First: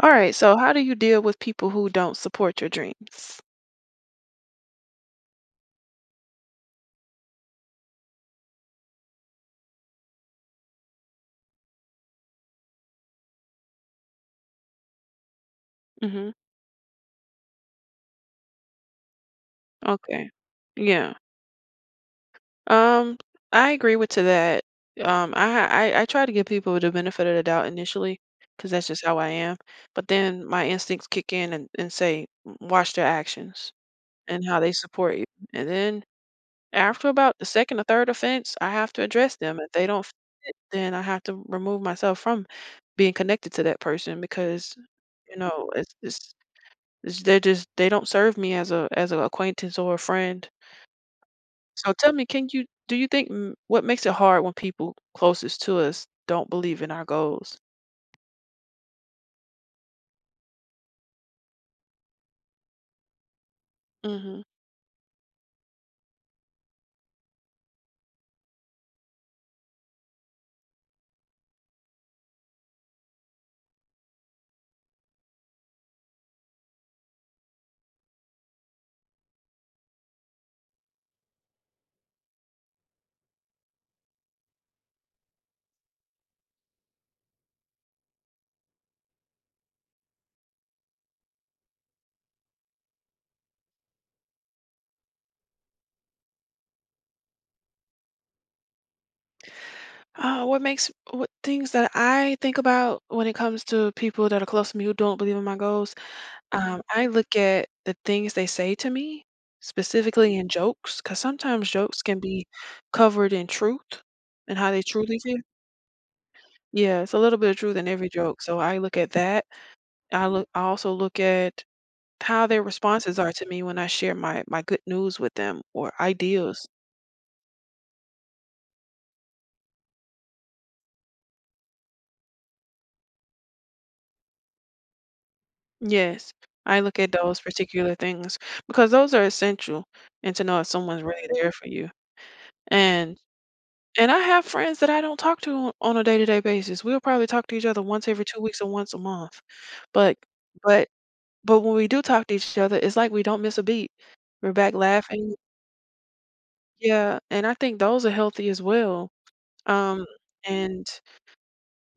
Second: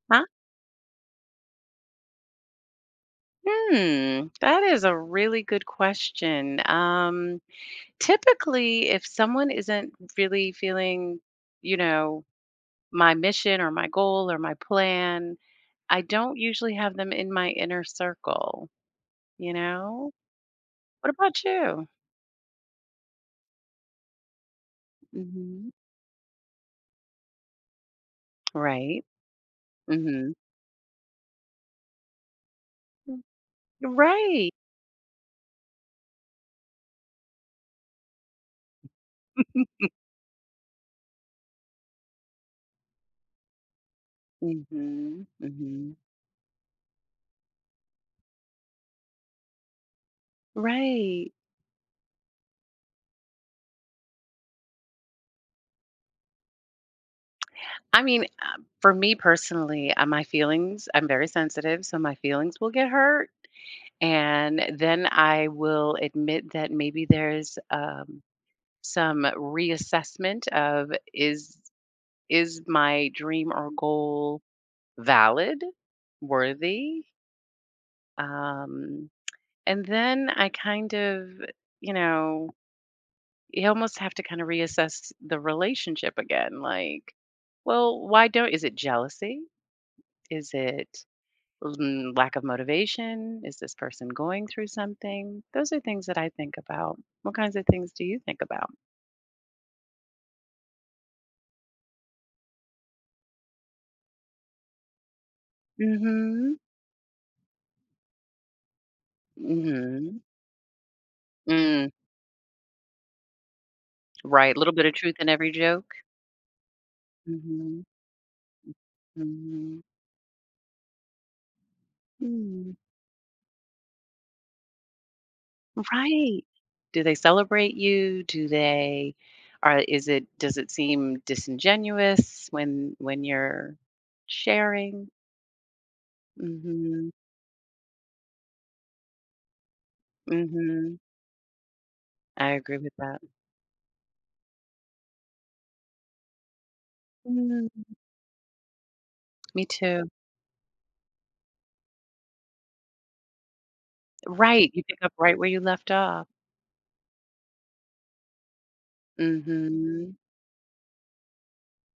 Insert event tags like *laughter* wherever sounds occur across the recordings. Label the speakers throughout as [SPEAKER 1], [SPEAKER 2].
[SPEAKER 1] All
[SPEAKER 2] Huh?
[SPEAKER 1] right, so how do you deal with people who don't support your dreams?
[SPEAKER 2] Hmm, that is a really good question. Typically, if someone isn't really feeling, you know, my mission or my goal or my plan, I
[SPEAKER 1] Mhm.
[SPEAKER 2] don't usually have them in my inner circle, you know?
[SPEAKER 1] Okay.
[SPEAKER 2] What
[SPEAKER 1] Yeah.
[SPEAKER 2] about you?
[SPEAKER 1] Um, I agree with to that. Um,
[SPEAKER 2] Hmm.
[SPEAKER 1] I, I I try to give people the benefit of the doubt initially because that's just
[SPEAKER 2] Right.
[SPEAKER 1] how I am. But
[SPEAKER 2] Hmm.
[SPEAKER 1] then my instincts kick in and say, Watch their actions and
[SPEAKER 2] Right.
[SPEAKER 1] how they support you." And then after about the second or third offense, I have to address them. If they
[SPEAKER 2] *laughs*
[SPEAKER 1] don't fit, then I have to remove myself from being connected to that person because
[SPEAKER 2] Hmm.
[SPEAKER 1] you know
[SPEAKER 2] Hmm.
[SPEAKER 1] it's they're just they don't serve me as a as an acquaintance or a friend.
[SPEAKER 2] Right.
[SPEAKER 1] So tell me, can you do you think mm, what makes it hard when people closest to us don't believe in our goals?
[SPEAKER 2] I mean, for me personally, my feelings, I'm very sensitive, so my feelings will get hurt.
[SPEAKER 1] hmm
[SPEAKER 2] And then I will admit that maybe there's some reassessment of is my dream or goal valid, worthy? Um, and then I kind of, you know, you almost have to kind of reassess the relationship again. Like, well, why don't? Is it jealousy? Is it lack of motivation? Is this person going through something? Those are things that I think about. What kinds of things do you think about?
[SPEAKER 1] what things that I think about when it comes to people that are close to me who don't believe in my goals?
[SPEAKER 2] Mm-hmm.
[SPEAKER 1] I look at the things they say to me,
[SPEAKER 2] Mm-hmm.
[SPEAKER 1] specifically in jokes, because sometimes
[SPEAKER 2] Mm,
[SPEAKER 1] jokes can be covered in truth
[SPEAKER 2] right.
[SPEAKER 1] and
[SPEAKER 2] A
[SPEAKER 1] how
[SPEAKER 2] little
[SPEAKER 1] they
[SPEAKER 2] bit of truth
[SPEAKER 1] truly
[SPEAKER 2] in
[SPEAKER 1] feel.
[SPEAKER 2] every joke.
[SPEAKER 1] Yeah, it's a little bit of truth
[SPEAKER 2] Mm-hmm.
[SPEAKER 1] in every joke. So I look at that.
[SPEAKER 2] Mm-hmm.
[SPEAKER 1] I also look at how their
[SPEAKER 2] Mm,
[SPEAKER 1] responses are to me when I share my good news with them or
[SPEAKER 2] right.
[SPEAKER 1] ideas.
[SPEAKER 2] Do they celebrate you? Do they are is it does it seem disingenuous when you're sharing?
[SPEAKER 1] Yes, I look
[SPEAKER 2] Mm-hmm.
[SPEAKER 1] at those particular things because those are essential and to know if
[SPEAKER 2] Mm-hmm.
[SPEAKER 1] someone's really there for you.
[SPEAKER 2] I agree with
[SPEAKER 1] And
[SPEAKER 2] that.
[SPEAKER 1] and I have friends that I don't talk to on a day-to-day basis. We'll probably talk to each
[SPEAKER 2] Mm,
[SPEAKER 1] other once every 2 weeks or once a month.
[SPEAKER 2] me too.
[SPEAKER 1] But but but when we do talk to each other, it's like we don't miss a beat. We're
[SPEAKER 2] Right,
[SPEAKER 1] back
[SPEAKER 2] you pick up
[SPEAKER 1] laughing.
[SPEAKER 2] right where you left off.
[SPEAKER 1] Yeah, and I think those are healthy as well. Um
[SPEAKER 2] Mm.
[SPEAKER 1] and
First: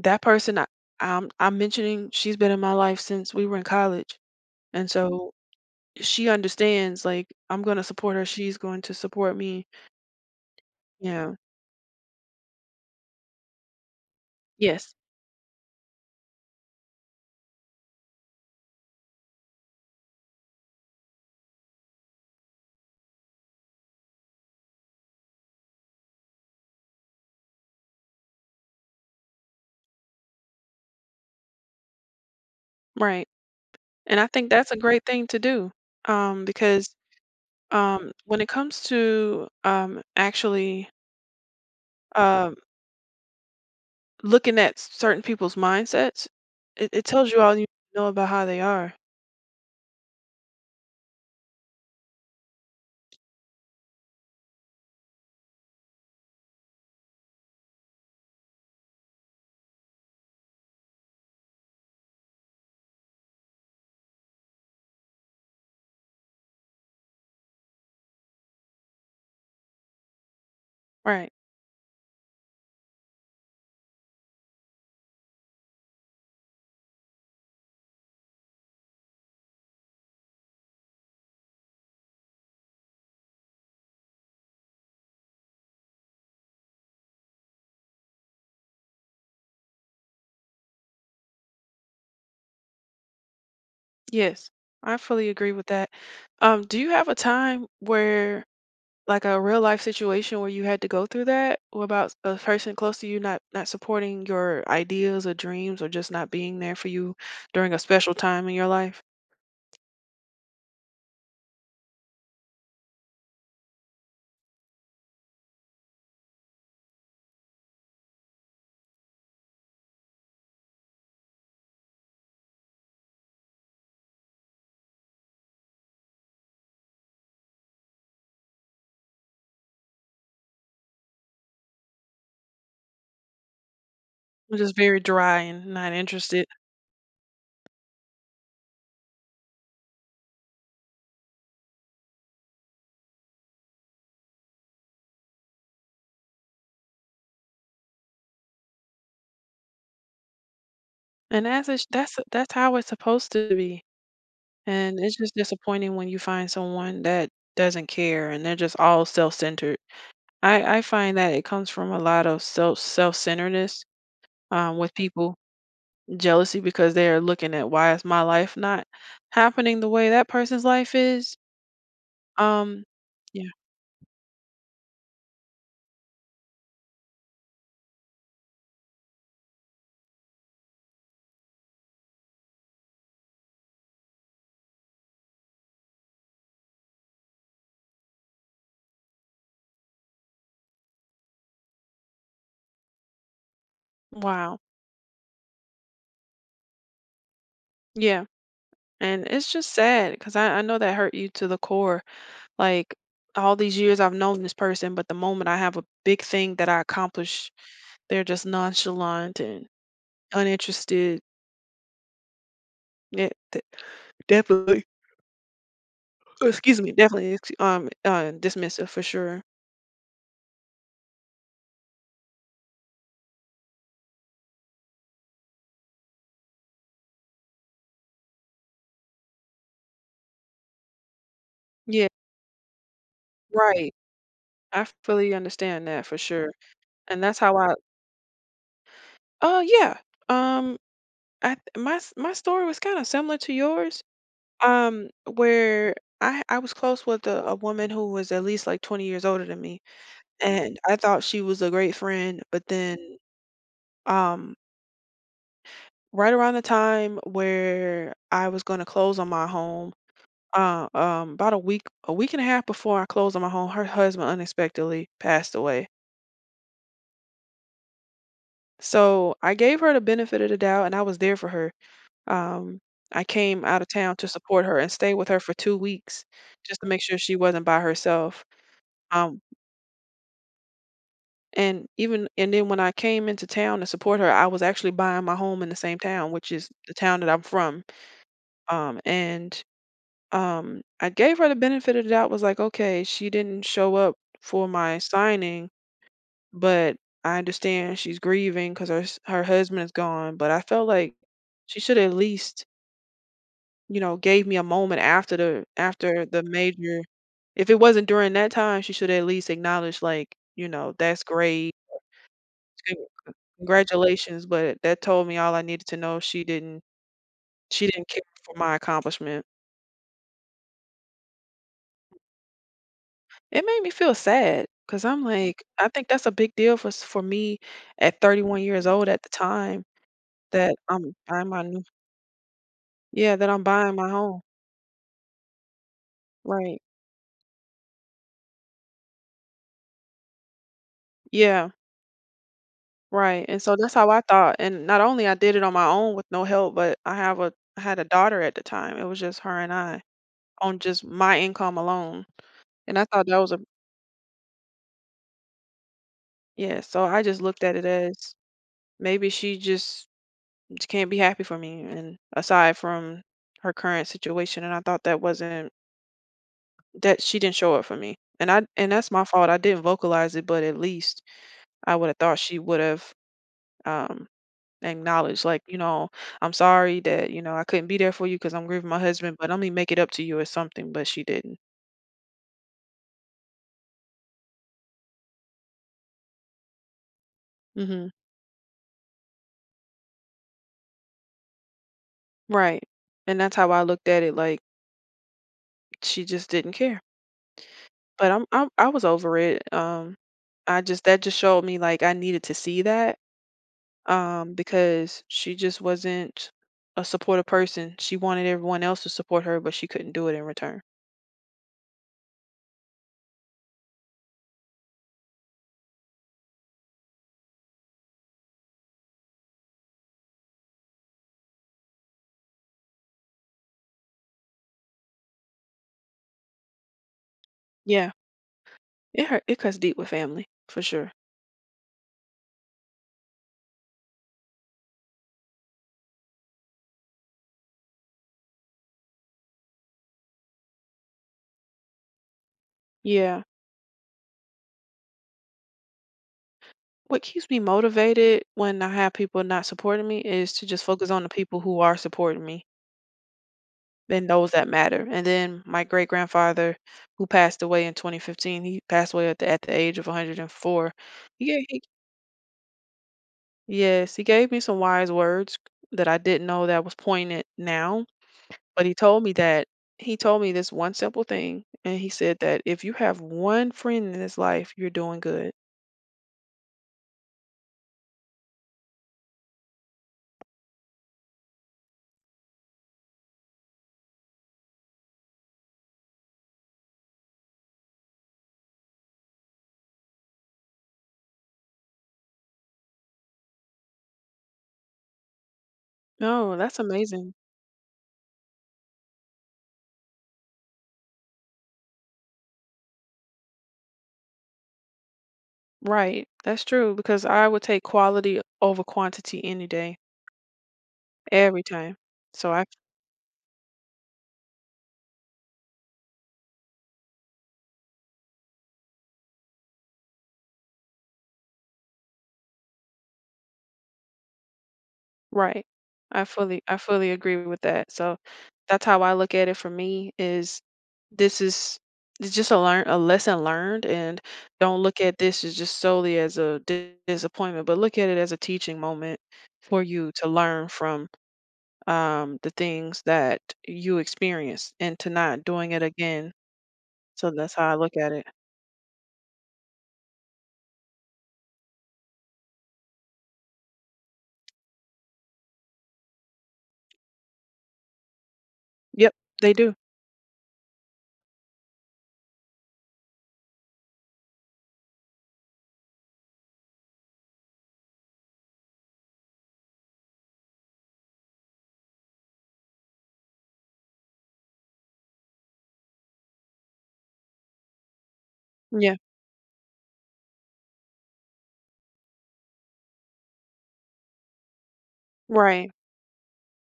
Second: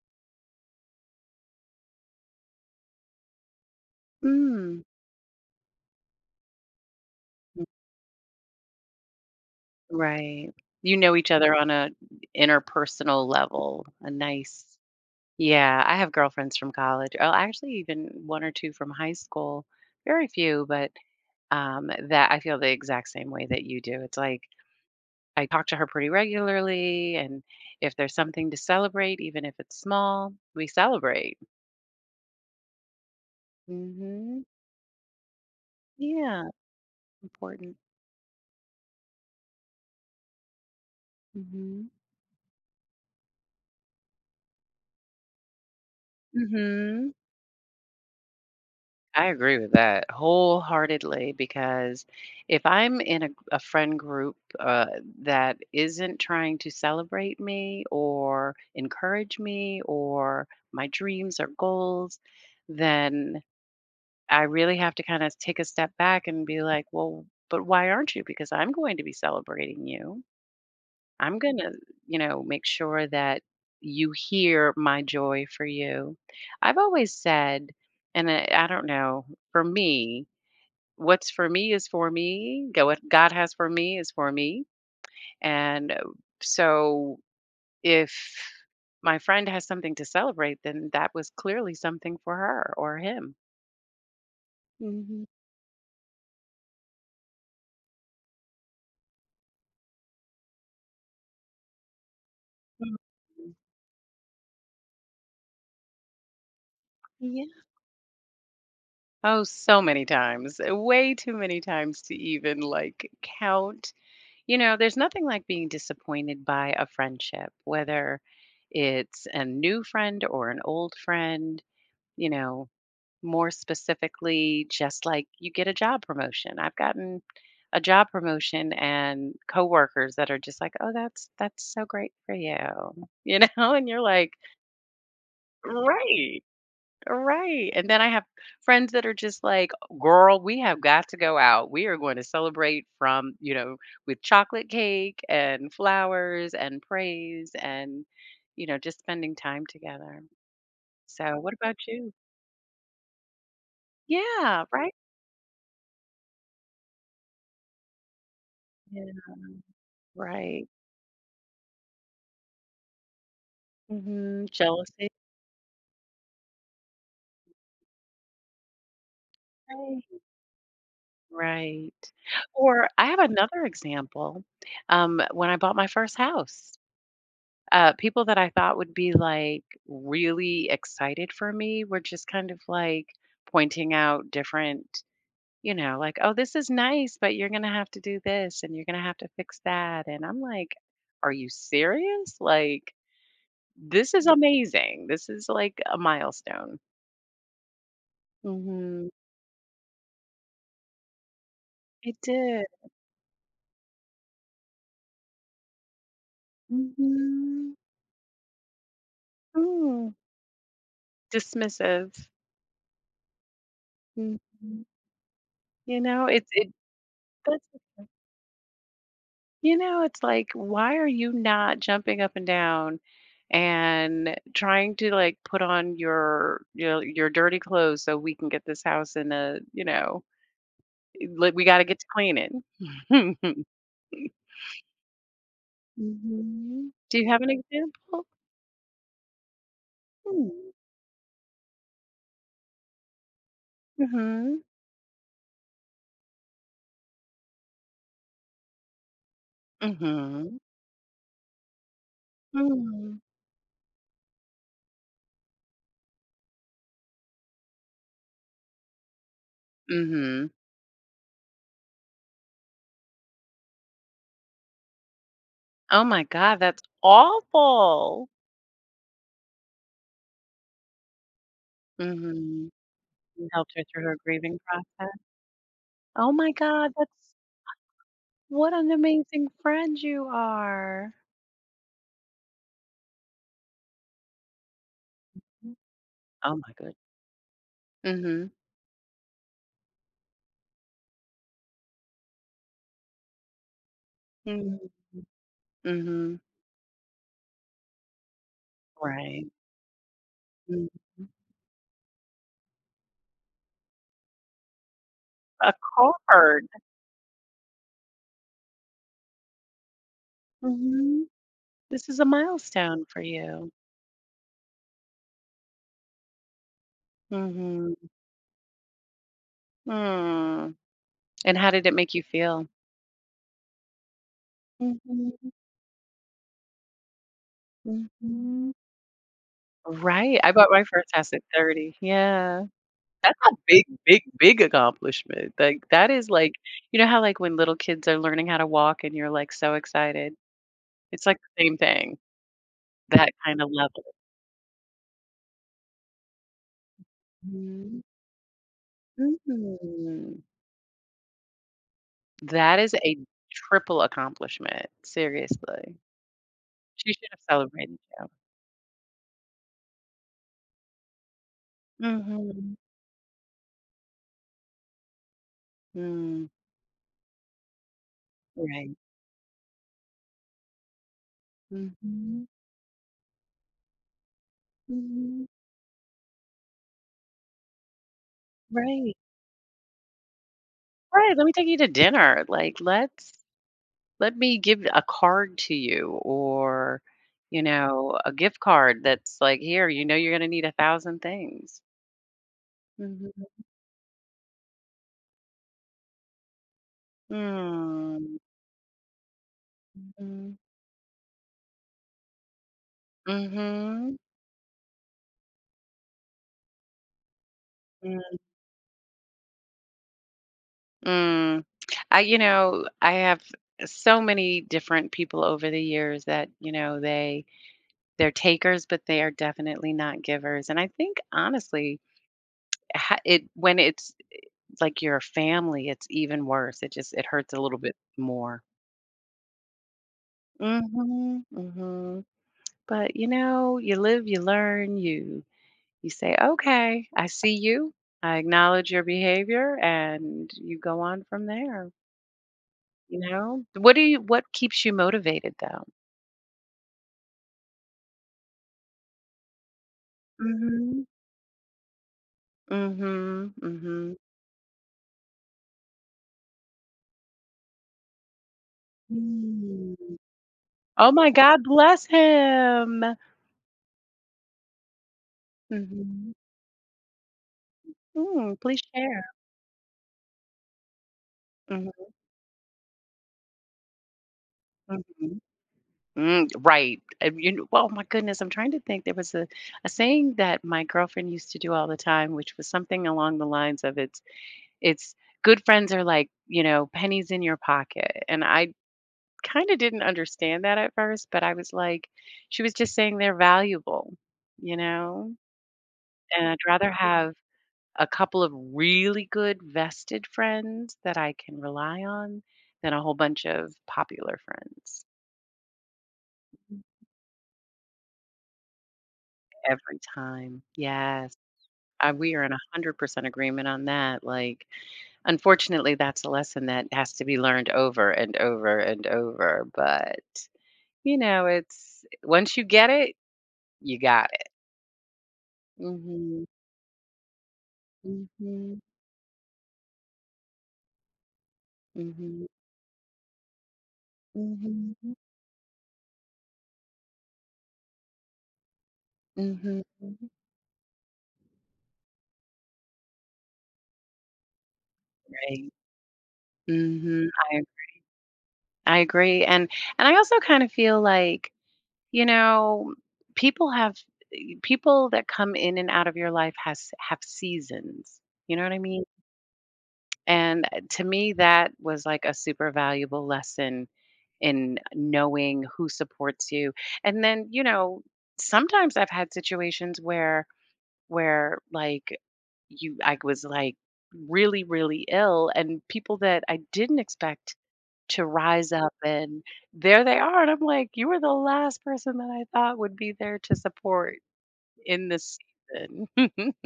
[SPEAKER 1] That person I'm mentioning, she's been in my life since we were in college,
[SPEAKER 2] Mhm.
[SPEAKER 1] and so she understands, like, I'm
[SPEAKER 2] Mm.
[SPEAKER 1] gonna support her, she's going to support me.
[SPEAKER 2] Right. You know each
[SPEAKER 1] Yeah.
[SPEAKER 2] other on a interpersonal level, a nice.
[SPEAKER 1] Yes.
[SPEAKER 2] Yeah, I have girlfriends from college. Oh, actually even 1 or 2 from high school, very few, but, that I feel the exact same way that you do. It's like, I talk to her pretty regularly, and if there's something to celebrate, even if it's small, we celebrate.
[SPEAKER 1] Right.
[SPEAKER 2] Mm.
[SPEAKER 1] And I
[SPEAKER 2] Mhm.
[SPEAKER 1] think that's a great thing to do,
[SPEAKER 2] Yeah,
[SPEAKER 1] because,
[SPEAKER 2] important.
[SPEAKER 1] when it comes to,
[SPEAKER 2] Mm. Mhm.
[SPEAKER 1] um, looking at certain people's mindsets,
[SPEAKER 2] Mm.
[SPEAKER 1] it
[SPEAKER 2] Mhm.
[SPEAKER 1] tells you all you know about how they are.
[SPEAKER 2] I agree with that wholeheartedly because if I'm in a friend group that isn't trying to celebrate me or encourage me or my dreams or goals, then I really have to kind of take a step back and be like, well, but why aren't you? Because I'm going to be celebrating you.
[SPEAKER 1] Right.
[SPEAKER 2] I'm going to, make sure that you hear my joy for you. I've always said, and I don't know, for me, what's for me is for me. Go what God has for me is for me. And so if my friend has something to celebrate, then that was clearly something for her or him.
[SPEAKER 1] Yes. I
[SPEAKER 2] Mhm.
[SPEAKER 1] fully agree with that. Do you have a time where like a real life situation where you had to go through that? What about a person
[SPEAKER 2] Mhm.
[SPEAKER 1] close to you not supporting your ideas or dreams or just not being there for you
[SPEAKER 2] Yeah.
[SPEAKER 1] during a special time in your life?
[SPEAKER 2] Oh, so many times, way too many times to even like count. You know, there's nothing like being disappointed by a friendship, whether it's a new friend or an old friend, you know, more specifically, just like you get a job promotion. I've gotten a job promotion and coworkers that are just like, "Oh, that's so great for you." You know? *laughs* And you're like,
[SPEAKER 1] I'm just very dry and not
[SPEAKER 2] "Right,
[SPEAKER 1] interested.
[SPEAKER 2] right." And then I have friends that are just like, "Girl, we have got to go out. We are going to celebrate from, with chocolate cake and flowers and praise and just spending time together." So,
[SPEAKER 1] And
[SPEAKER 2] what about you?
[SPEAKER 1] that's how it's supposed to be.
[SPEAKER 2] Yeah, right?
[SPEAKER 1] And it's just disappointing when you find someone that doesn't care and they're just
[SPEAKER 2] Yeah,
[SPEAKER 1] all self-centered.
[SPEAKER 2] right.
[SPEAKER 1] I find that it comes from a lot of self-centeredness
[SPEAKER 2] Mhm,
[SPEAKER 1] with
[SPEAKER 2] jealousy.
[SPEAKER 1] people, jealousy because they are looking at why is my life not happening the way
[SPEAKER 2] Right,
[SPEAKER 1] that person's life is.
[SPEAKER 2] right.
[SPEAKER 1] um
[SPEAKER 2] Or I have
[SPEAKER 1] yeah.
[SPEAKER 2] another example, when I bought my first house, people that I thought would be, like, really excited for me were just kind of, like, pointing out different, like, "Oh, this is nice, but you're gonna have to do this, and you're gonna have to fix that," and I'm like, "Are you serious? Like, this is
[SPEAKER 1] Wow.
[SPEAKER 2] amazing. This is, like, a milestone."
[SPEAKER 1] Yeah,
[SPEAKER 2] Mhm.
[SPEAKER 1] and it's just sad because I know that hurt you to the core,
[SPEAKER 2] It did.
[SPEAKER 1] like all these years I've known this person, but the moment I have a big thing that I accomplish,
[SPEAKER 2] Mhm.
[SPEAKER 1] they're just nonchalant and
[SPEAKER 2] Mm.
[SPEAKER 1] uninterested.
[SPEAKER 2] Dismissive.
[SPEAKER 1] yeah, de-
[SPEAKER 2] Mhm.
[SPEAKER 1] Definitely.
[SPEAKER 2] You know,
[SPEAKER 1] *clears throat*
[SPEAKER 2] it's it
[SPEAKER 1] Excuse me.
[SPEAKER 2] that's the thing.
[SPEAKER 1] Dismissive for sure.
[SPEAKER 2] You know, it's like, why are you not jumping up and down and trying to, like, put on your dirty clothes so we can get this house in a you know, like, we gotta get to
[SPEAKER 1] Yeah.
[SPEAKER 2] cleaning. *laughs*
[SPEAKER 1] Right. I fully understand that for sure,
[SPEAKER 2] Mhm. Do
[SPEAKER 1] and
[SPEAKER 2] you
[SPEAKER 1] that's
[SPEAKER 2] have an
[SPEAKER 1] how I
[SPEAKER 2] example?
[SPEAKER 1] Oh, yeah.
[SPEAKER 2] Hmm.
[SPEAKER 1] Um, I th my s My story was kinda similar to yours,
[SPEAKER 2] Mhm.
[SPEAKER 1] where I was close with a woman who was at least, like, 20 years older than me,
[SPEAKER 2] Mhm.
[SPEAKER 1] and I thought she was a great friend, but then,
[SPEAKER 2] Mm.
[SPEAKER 1] um, right around the time where I was gonna close on my home,
[SPEAKER 2] Mhm.
[SPEAKER 1] about a week and a half before I closed on my home, her husband unexpectedly passed away.
[SPEAKER 2] Oh my god, that's awful.
[SPEAKER 1] So, I gave her the benefit of the doubt, and I was there for her.
[SPEAKER 2] Mhm.
[SPEAKER 1] Um, I
[SPEAKER 2] You
[SPEAKER 1] came
[SPEAKER 2] helped
[SPEAKER 1] out
[SPEAKER 2] her
[SPEAKER 1] of
[SPEAKER 2] through
[SPEAKER 1] town
[SPEAKER 2] her
[SPEAKER 1] to
[SPEAKER 2] grieving
[SPEAKER 1] support her and stay
[SPEAKER 2] process?
[SPEAKER 1] with her for 2 weeks
[SPEAKER 2] Oh my
[SPEAKER 1] just to
[SPEAKER 2] god,
[SPEAKER 1] make sure
[SPEAKER 2] that's
[SPEAKER 1] she wasn't by herself.
[SPEAKER 2] what an
[SPEAKER 1] Um,
[SPEAKER 2] amazing friend you are.
[SPEAKER 1] and even and then when I came into town to support her, I was actually buying my home in
[SPEAKER 2] Mm.
[SPEAKER 1] the same town, which
[SPEAKER 2] Oh
[SPEAKER 1] is
[SPEAKER 2] my good
[SPEAKER 1] the town that I'm from.
[SPEAKER 2] Mhm.
[SPEAKER 1] And I gave her the benefit of the doubt, was like, okay, she didn't show up for
[SPEAKER 2] Mm.
[SPEAKER 1] my
[SPEAKER 2] Mhm.
[SPEAKER 1] signing,
[SPEAKER 2] Mhm.
[SPEAKER 1] but I understand she's grieving because her
[SPEAKER 2] Right.
[SPEAKER 1] husband is gone. But I felt
[SPEAKER 2] Mhm.
[SPEAKER 1] like she should at least, you know, gave me a moment after the
[SPEAKER 2] Card.
[SPEAKER 1] major. If it wasn't during that time, she should at least acknowledge, like, you
[SPEAKER 2] Mm.
[SPEAKER 1] know, "That's
[SPEAKER 2] Mhm.
[SPEAKER 1] great.
[SPEAKER 2] This is a
[SPEAKER 1] c-
[SPEAKER 2] milestone for you.
[SPEAKER 1] Congratulations." But that told me all I needed to know.
[SPEAKER 2] Mm.
[SPEAKER 1] She didn't
[SPEAKER 2] Mhm.
[SPEAKER 1] care for my accomplishment.
[SPEAKER 2] Mm. And how did it make you feel?
[SPEAKER 1] It made me feel sad
[SPEAKER 2] Mm.
[SPEAKER 1] because I'm
[SPEAKER 2] Mhm.
[SPEAKER 1] like, I think that's a big deal for for me
[SPEAKER 2] Mm.
[SPEAKER 1] at 31
[SPEAKER 2] Mhm.
[SPEAKER 1] years old at the time
[SPEAKER 2] Right, I bought
[SPEAKER 1] that
[SPEAKER 2] my first
[SPEAKER 1] I'm
[SPEAKER 2] house at
[SPEAKER 1] buying my new,
[SPEAKER 2] 30. Yeah.
[SPEAKER 1] yeah,
[SPEAKER 2] That's
[SPEAKER 1] that
[SPEAKER 2] a
[SPEAKER 1] I'm
[SPEAKER 2] big,
[SPEAKER 1] buying my
[SPEAKER 2] big,
[SPEAKER 1] home.
[SPEAKER 2] big accomplishment. Like, that is like.
[SPEAKER 1] Right.
[SPEAKER 2] You know how, like, when little kids are learning how to walk and you're, like, so excited? It's like the
[SPEAKER 1] Yeah.
[SPEAKER 2] same thing, that
[SPEAKER 1] Right, and
[SPEAKER 2] kinda
[SPEAKER 1] so that's
[SPEAKER 2] level.
[SPEAKER 1] how I thought, and not only I did it on my own with no help, but I had
[SPEAKER 2] Mhm.
[SPEAKER 1] a daughter at the time. It was just her and I
[SPEAKER 2] Mhm.
[SPEAKER 1] on just my income alone,
[SPEAKER 2] That is
[SPEAKER 1] and I
[SPEAKER 2] a
[SPEAKER 1] thought that was a,
[SPEAKER 2] triple accomplishment, seriously.
[SPEAKER 1] yeah, so
[SPEAKER 2] She
[SPEAKER 1] I
[SPEAKER 2] should
[SPEAKER 1] just
[SPEAKER 2] have
[SPEAKER 1] looked at it
[SPEAKER 2] celebrated you.
[SPEAKER 1] as maybe she just can't be happy for me, and aside
[SPEAKER 2] Mhm.
[SPEAKER 1] from her current situation, and I thought that wasn't
[SPEAKER 2] Mm,
[SPEAKER 1] that she didn't show up for me, and
[SPEAKER 2] right.
[SPEAKER 1] that's my fault. I didn't vocalize it, but at least I would have thought
[SPEAKER 2] Mhm.
[SPEAKER 1] she would have um acknowledge,
[SPEAKER 2] Mhm.
[SPEAKER 1] like, you know, I'm sorry that, you know, I couldn't be there for you because I'm grieving my
[SPEAKER 2] Right.
[SPEAKER 1] husband, but I'm gonna make it up to you or something. But she
[SPEAKER 2] Right, "Let me
[SPEAKER 1] didn't.
[SPEAKER 2] take you to dinner," like, "Let me give a card to you," or,
[SPEAKER 1] Hmm.
[SPEAKER 2] a gift card that's like, "Here, you know you're gonna need 1,000 things."
[SPEAKER 1] Right, and
[SPEAKER 2] Mhm.
[SPEAKER 1] that's how I looked at it, like she just didn't care.
[SPEAKER 2] Mm.
[SPEAKER 1] I'm, I was over it.
[SPEAKER 2] Mhm.
[SPEAKER 1] I just, that just showed me, like, I needed to see that
[SPEAKER 2] Mhm.
[SPEAKER 1] because she just wasn't a supportive person. She
[SPEAKER 2] Mm.
[SPEAKER 1] wanted everyone else to support her, but she couldn't do it in return.
[SPEAKER 2] Mm, I have so many different people over the years that, they're takers, but they are definitely not givers. And I think honestly, ha- it when it's like your family, it's even worse. It hurts a little bit
[SPEAKER 1] Yeah,
[SPEAKER 2] more.
[SPEAKER 1] it hurt. It cuts deep with family for
[SPEAKER 2] Mm.
[SPEAKER 1] sure.
[SPEAKER 2] Mhm. Mm. Mhm. But you know, you live, you learn, you say, "Okay, I see you. I acknowledge your behavior," and you go on from there. You
[SPEAKER 1] Yeah.
[SPEAKER 2] know, what keeps you motivated though?
[SPEAKER 1] What keeps me motivated when I have people not supporting me is to just
[SPEAKER 2] Mhm.
[SPEAKER 1] focus on the people who are supporting me
[SPEAKER 2] Mhm. Mhm.
[SPEAKER 1] and those that matter. And then my great grandfather, who passed away in 2015, he passed away at at the age of
[SPEAKER 2] Mm.
[SPEAKER 1] 104.
[SPEAKER 2] Oh my
[SPEAKER 1] He,
[SPEAKER 2] god,
[SPEAKER 1] ga- he,
[SPEAKER 2] bless him.
[SPEAKER 1] yes, he gave me some wise words that I
[SPEAKER 2] Mhm.
[SPEAKER 1] didn't know that was pointed now,
[SPEAKER 2] Mm, please
[SPEAKER 1] but
[SPEAKER 2] share.
[SPEAKER 1] he told me this one simple thing, and he
[SPEAKER 2] Mhm,
[SPEAKER 1] said that if you have one friend in this life, you're doing
[SPEAKER 2] mhm.
[SPEAKER 1] good.
[SPEAKER 2] Mm, right, and you kn well, my goodness, I'm trying to think, there was a saying that my girlfriend used to do all the time, which was something along the lines of it's good friends are like, pennies in your pocket, and I kinda didn't understand that at first, but I was like she was just saying they're valuable, you know, and
[SPEAKER 1] No,
[SPEAKER 2] I'd
[SPEAKER 1] that's
[SPEAKER 2] rather
[SPEAKER 1] amazing.
[SPEAKER 2] have a couple of really good vested friends that I can rely on than a whole bunch of popular friends
[SPEAKER 1] Right. That's true because I would take quality over quantity any day,
[SPEAKER 2] every time. Yes.
[SPEAKER 1] every time.
[SPEAKER 2] We are in
[SPEAKER 1] So I
[SPEAKER 2] 100% agreement on that. Like, unfortunately, that's a lesson that has to be learned over and over and over. But, you know, it's once you get it, you got it.
[SPEAKER 1] Right. I
[SPEAKER 2] Mhm.
[SPEAKER 1] fully I fully agree with that. So
[SPEAKER 2] Mhm.
[SPEAKER 1] that's how I look at it. For me is this is it's
[SPEAKER 2] Mhm.
[SPEAKER 1] just a learn a lesson learned, and don't look
[SPEAKER 2] Mhm.
[SPEAKER 1] at this as just solely as a disappointment, but look at it as a teaching moment for
[SPEAKER 2] Mhm.
[SPEAKER 1] you to learn from, the things that you experienced, and to not
[SPEAKER 2] Right.
[SPEAKER 1] doing it again.
[SPEAKER 2] Mhm.
[SPEAKER 1] So that's
[SPEAKER 2] I
[SPEAKER 1] how I look at it.
[SPEAKER 2] I agree. And I also kind of feel like, you know, people have people that come in and out of your life has have seasons. You know what I mean?
[SPEAKER 1] Yep, they do.
[SPEAKER 2] And to me that was like a super valuable lesson in knowing who supports you. And then, sometimes I've had situations where like you I was like really really ill and people that I didn't expect to rise up and there they are and I'm like, "You were the last person that I thought would be there to support in this
[SPEAKER 1] Right.
[SPEAKER 2] season." *laughs*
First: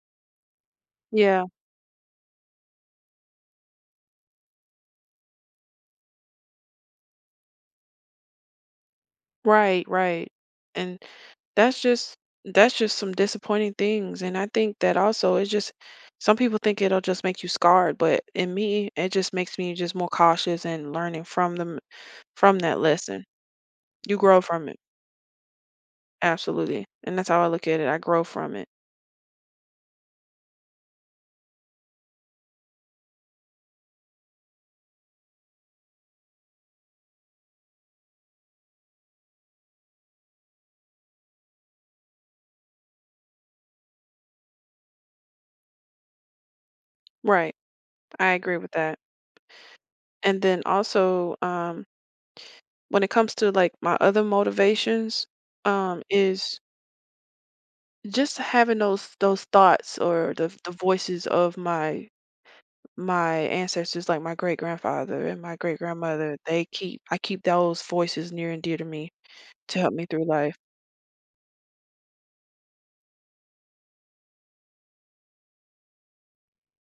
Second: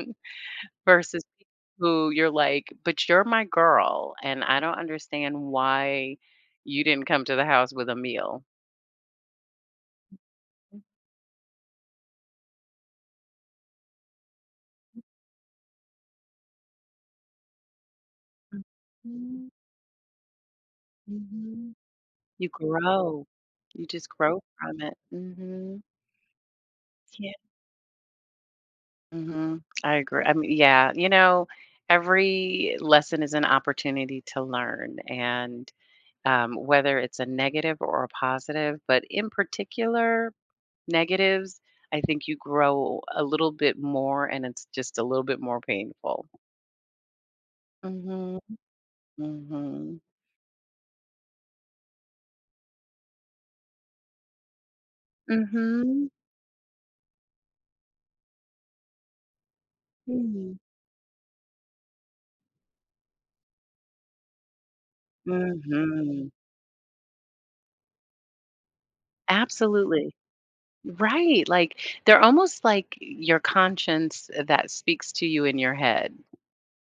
[SPEAKER 2] Versus
[SPEAKER 1] Yeah.
[SPEAKER 2] who you're like, "But you're my girl and I don't understand why you didn't come to the house with a meal."
[SPEAKER 1] Right, right. And that's just, that's just some disappointing things. And I think that also it's just some people think it'll just make you scarred, but in me, it just
[SPEAKER 2] Mhm,
[SPEAKER 1] makes me just more cautious and learning from
[SPEAKER 2] mhm.
[SPEAKER 1] them,
[SPEAKER 2] You
[SPEAKER 1] from that lesson.
[SPEAKER 2] grow. You just
[SPEAKER 1] You
[SPEAKER 2] grow
[SPEAKER 1] grow from it.
[SPEAKER 2] from it. Mhm.
[SPEAKER 1] Absolutely. And that's
[SPEAKER 2] Yeah.
[SPEAKER 1] how I look at it. I grow from it.
[SPEAKER 2] Mhm. I agree. I mean, yeah, every lesson is an opportunity to learn and whether it's a negative or a positive. But in particular, negatives, I think you grow a little bit more and it's just a little bit more painful.
[SPEAKER 1] Right. I
[SPEAKER 2] Mm.
[SPEAKER 1] agree with that.
[SPEAKER 2] Mhm.
[SPEAKER 1] And then also, when it comes to like my other motivations,
[SPEAKER 2] Mm. Mhm.
[SPEAKER 1] is just having those thoughts
[SPEAKER 2] Mm.
[SPEAKER 1] or
[SPEAKER 2] Mhm.
[SPEAKER 1] the voices of my my ancestors, like my great grandfather and my
[SPEAKER 2] Mm.
[SPEAKER 1] great
[SPEAKER 2] Mhm.
[SPEAKER 1] grandmother. They keep, I keep those voices near and dear to me to help me
[SPEAKER 2] Absolutely.
[SPEAKER 1] through life.
[SPEAKER 2] Right. Like they're almost like your conscience that speaks to you in your head,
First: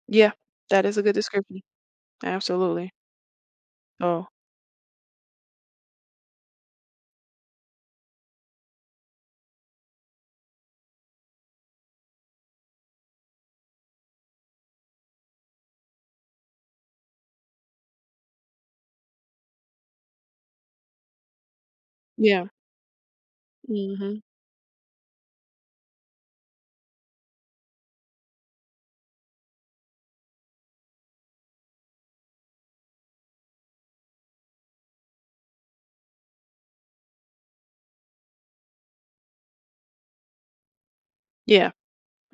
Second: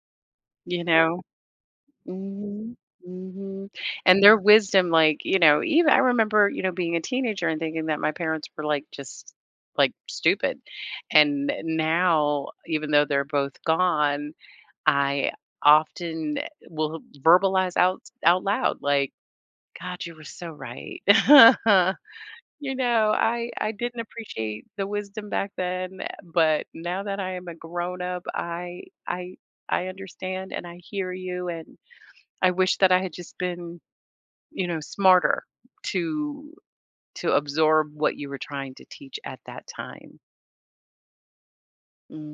[SPEAKER 1] Yeah,
[SPEAKER 2] you
[SPEAKER 1] that is a good
[SPEAKER 2] know?
[SPEAKER 1] description,
[SPEAKER 2] Mhm,
[SPEAKER 1] absolutely.
[SPEAKER 2] mhm, and
[SPEAKER 1] Oh,
[SPEAKER 2] their wisdom, like, even I remember, being a teenager and thinking that my parents were, like, just, like, stupid, and now, even though they're both gone, I often will verbalize out loud, like, "God, you were so right." *laughs*
[SPEAKER 1] yeah.
[SPEAKER 2] You know, I didn't
[SPEAKER 1] Hmm.
[SPEAKER 2] appreciate the wisdom back then, but now that I am a grown up, I understand and I hear you and I wish that I had just been, smarter to to absorb what you were trying to teach at that time.
[SPEAKER 1] Yeah,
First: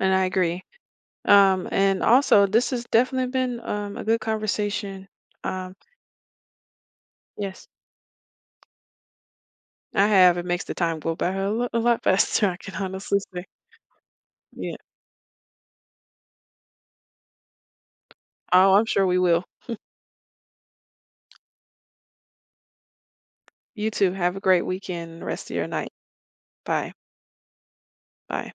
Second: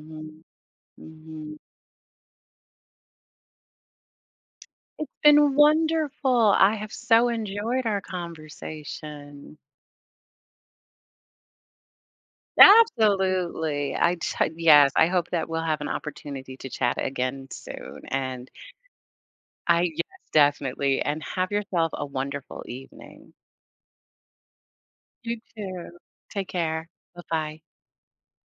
[SPEAKER 1] and I agree.
[SPEAKER 2] Mhm.
[SPEAKER 1] And also this has definitely been a good conversation.
[SPEAKER 2] It's been
[SPEAKER 1] um
[SPEAKER 2] wonderful. I have so
[SPEAKER 1] yes,
[SPEAKER 2] enjoyed our conversation.
[SPEAKER 1] I have. It makes the time go by a a lot faster. *laughs* I can honestly say,
[SPEAKER 2] Absolutely. I t *laughs*
[SPEAKER 1] yeah,
[SPEAKER 2] Yes, I hope that we'll have an opportunity to chat again soon. And
[SPEAKER 1] oh, I'm sure we will.
[SPEAKER 2] I yes, definitely. And have yourself a wonderful evening.
[SPEAKER 1] You too. Have a great weekend,
[SPEAKER 2] You
[SPEAKER 1] rest of your night.
[SPEAKER 2] too. Take care.
[SPEAKER 1] Bye.
[SPEAKER 2] Bye-bye.
[SPEAKER 1] Bye.